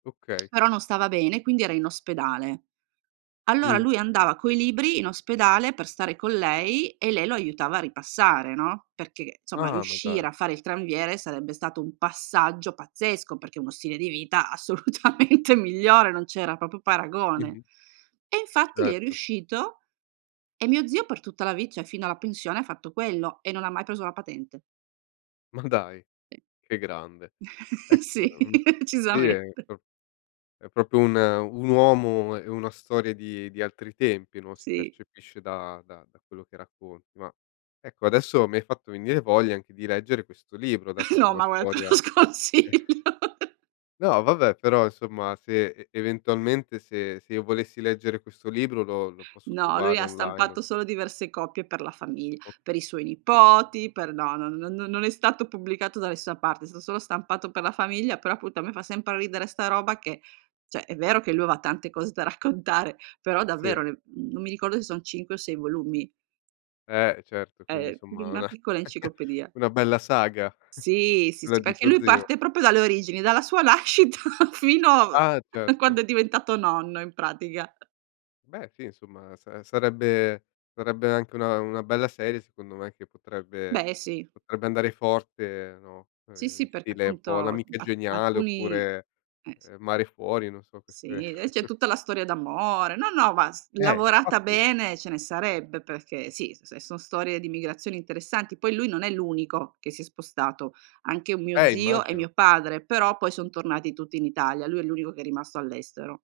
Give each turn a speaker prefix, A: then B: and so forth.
A: Okay.
B: Però non stava bene quindi era in ospedale. Allora
A: Mh.
B: lui andava coi libri in ospedale per stare con lei e lei lo aiutava a ripassare, no, perché insomma
A: Ah, ma dai.
B: riuscire a fare il tranviere sarebbe stato un passaggio pazzesco, perché uno stile di vita assolutamente migliore, non c'era proprio paragone.
A: Mh-mh.
B: E infatti gli è
A: Certo.
B: riuscito e mio zio per tutta la vit cioè fino alla pensione ha fatto quello e non ha mai preso la patente.
A: Ma dai, che grande. Ecco,
B: Sì,
A: è un sì è
B: decisamente.
A: pro è proprio un un uomo e e una storia di di altri tempi, no, si
B: Sì.
A: percepisce da da da quello che racconti. Ma, ecco adesso mi hai fatto venire voglia anche di leggere questo libro, dato che è
B: No,
A: una
B: ma guarda te lo
A: storia eh
B: sconsiglio.
A: No vabbè, però insomma, se e eventualmente se se io volessi leggere questo libro lo lo posso
B: No, lui
A: trovare
B: ha
A: online o
B: stampato solo diverse copie per la famigl per
A: Okay.
B: i suoi
A: Ci sta.
B: nipoti, per no, non non non è stato pubblicato da nessuna parte, son solo stampato per la famiglia, però appunto a me fa sempre ridere sta roba che, cioè, è vero che lui aveva tante cose da raccontare, però
A: Sì.
B: davvero le mhmm non mi ricordo se son 5 o 6 volumi.
A: Eh, e certo quindi
B: È
A: somma
B: una
A: una
B: piccola enciclopedia.
A: una bella saga
B: Sì, sì,
A: quella
B: sì,
A: di
B: perché
A: tuo
B: lui
A: zio.
B: parte proprio dalle origini, dalla sua nascita fino
A: Ah,
B: a
A: certo.
B: quando è diventato nonno in pratica.
A: Beh sì, insomma sa sarebbe sarebbe anche una una bella serie secondo me, che potrebbe
B: Beh, sì.
A: potrebbe andare forte, no,
B: Sì,
A: uhm, in
B: sì perché
A: stile un po'
B: appunto
A: L'Amica
B: ap
A: Geniale
B: alcuni
A: oppure,
B: eh sì.
A: uhm, Mare Fuori, non so queste
B: Sì, des c'è tutta la storia d'amore. No, no, vas
A: Eh,
B: lavorata
A: infatti
B: bene ce ne sarebbe perché sì, s è s son storie di migrazioni interessanti, poi lui non è l'unico che si è spostato, anche un mio
A: Eh,
B: zio e
A: immagino.
B: mio padre, però poi son tornati tutti in Italia. Lui è l'unico che è rimasto all'estero.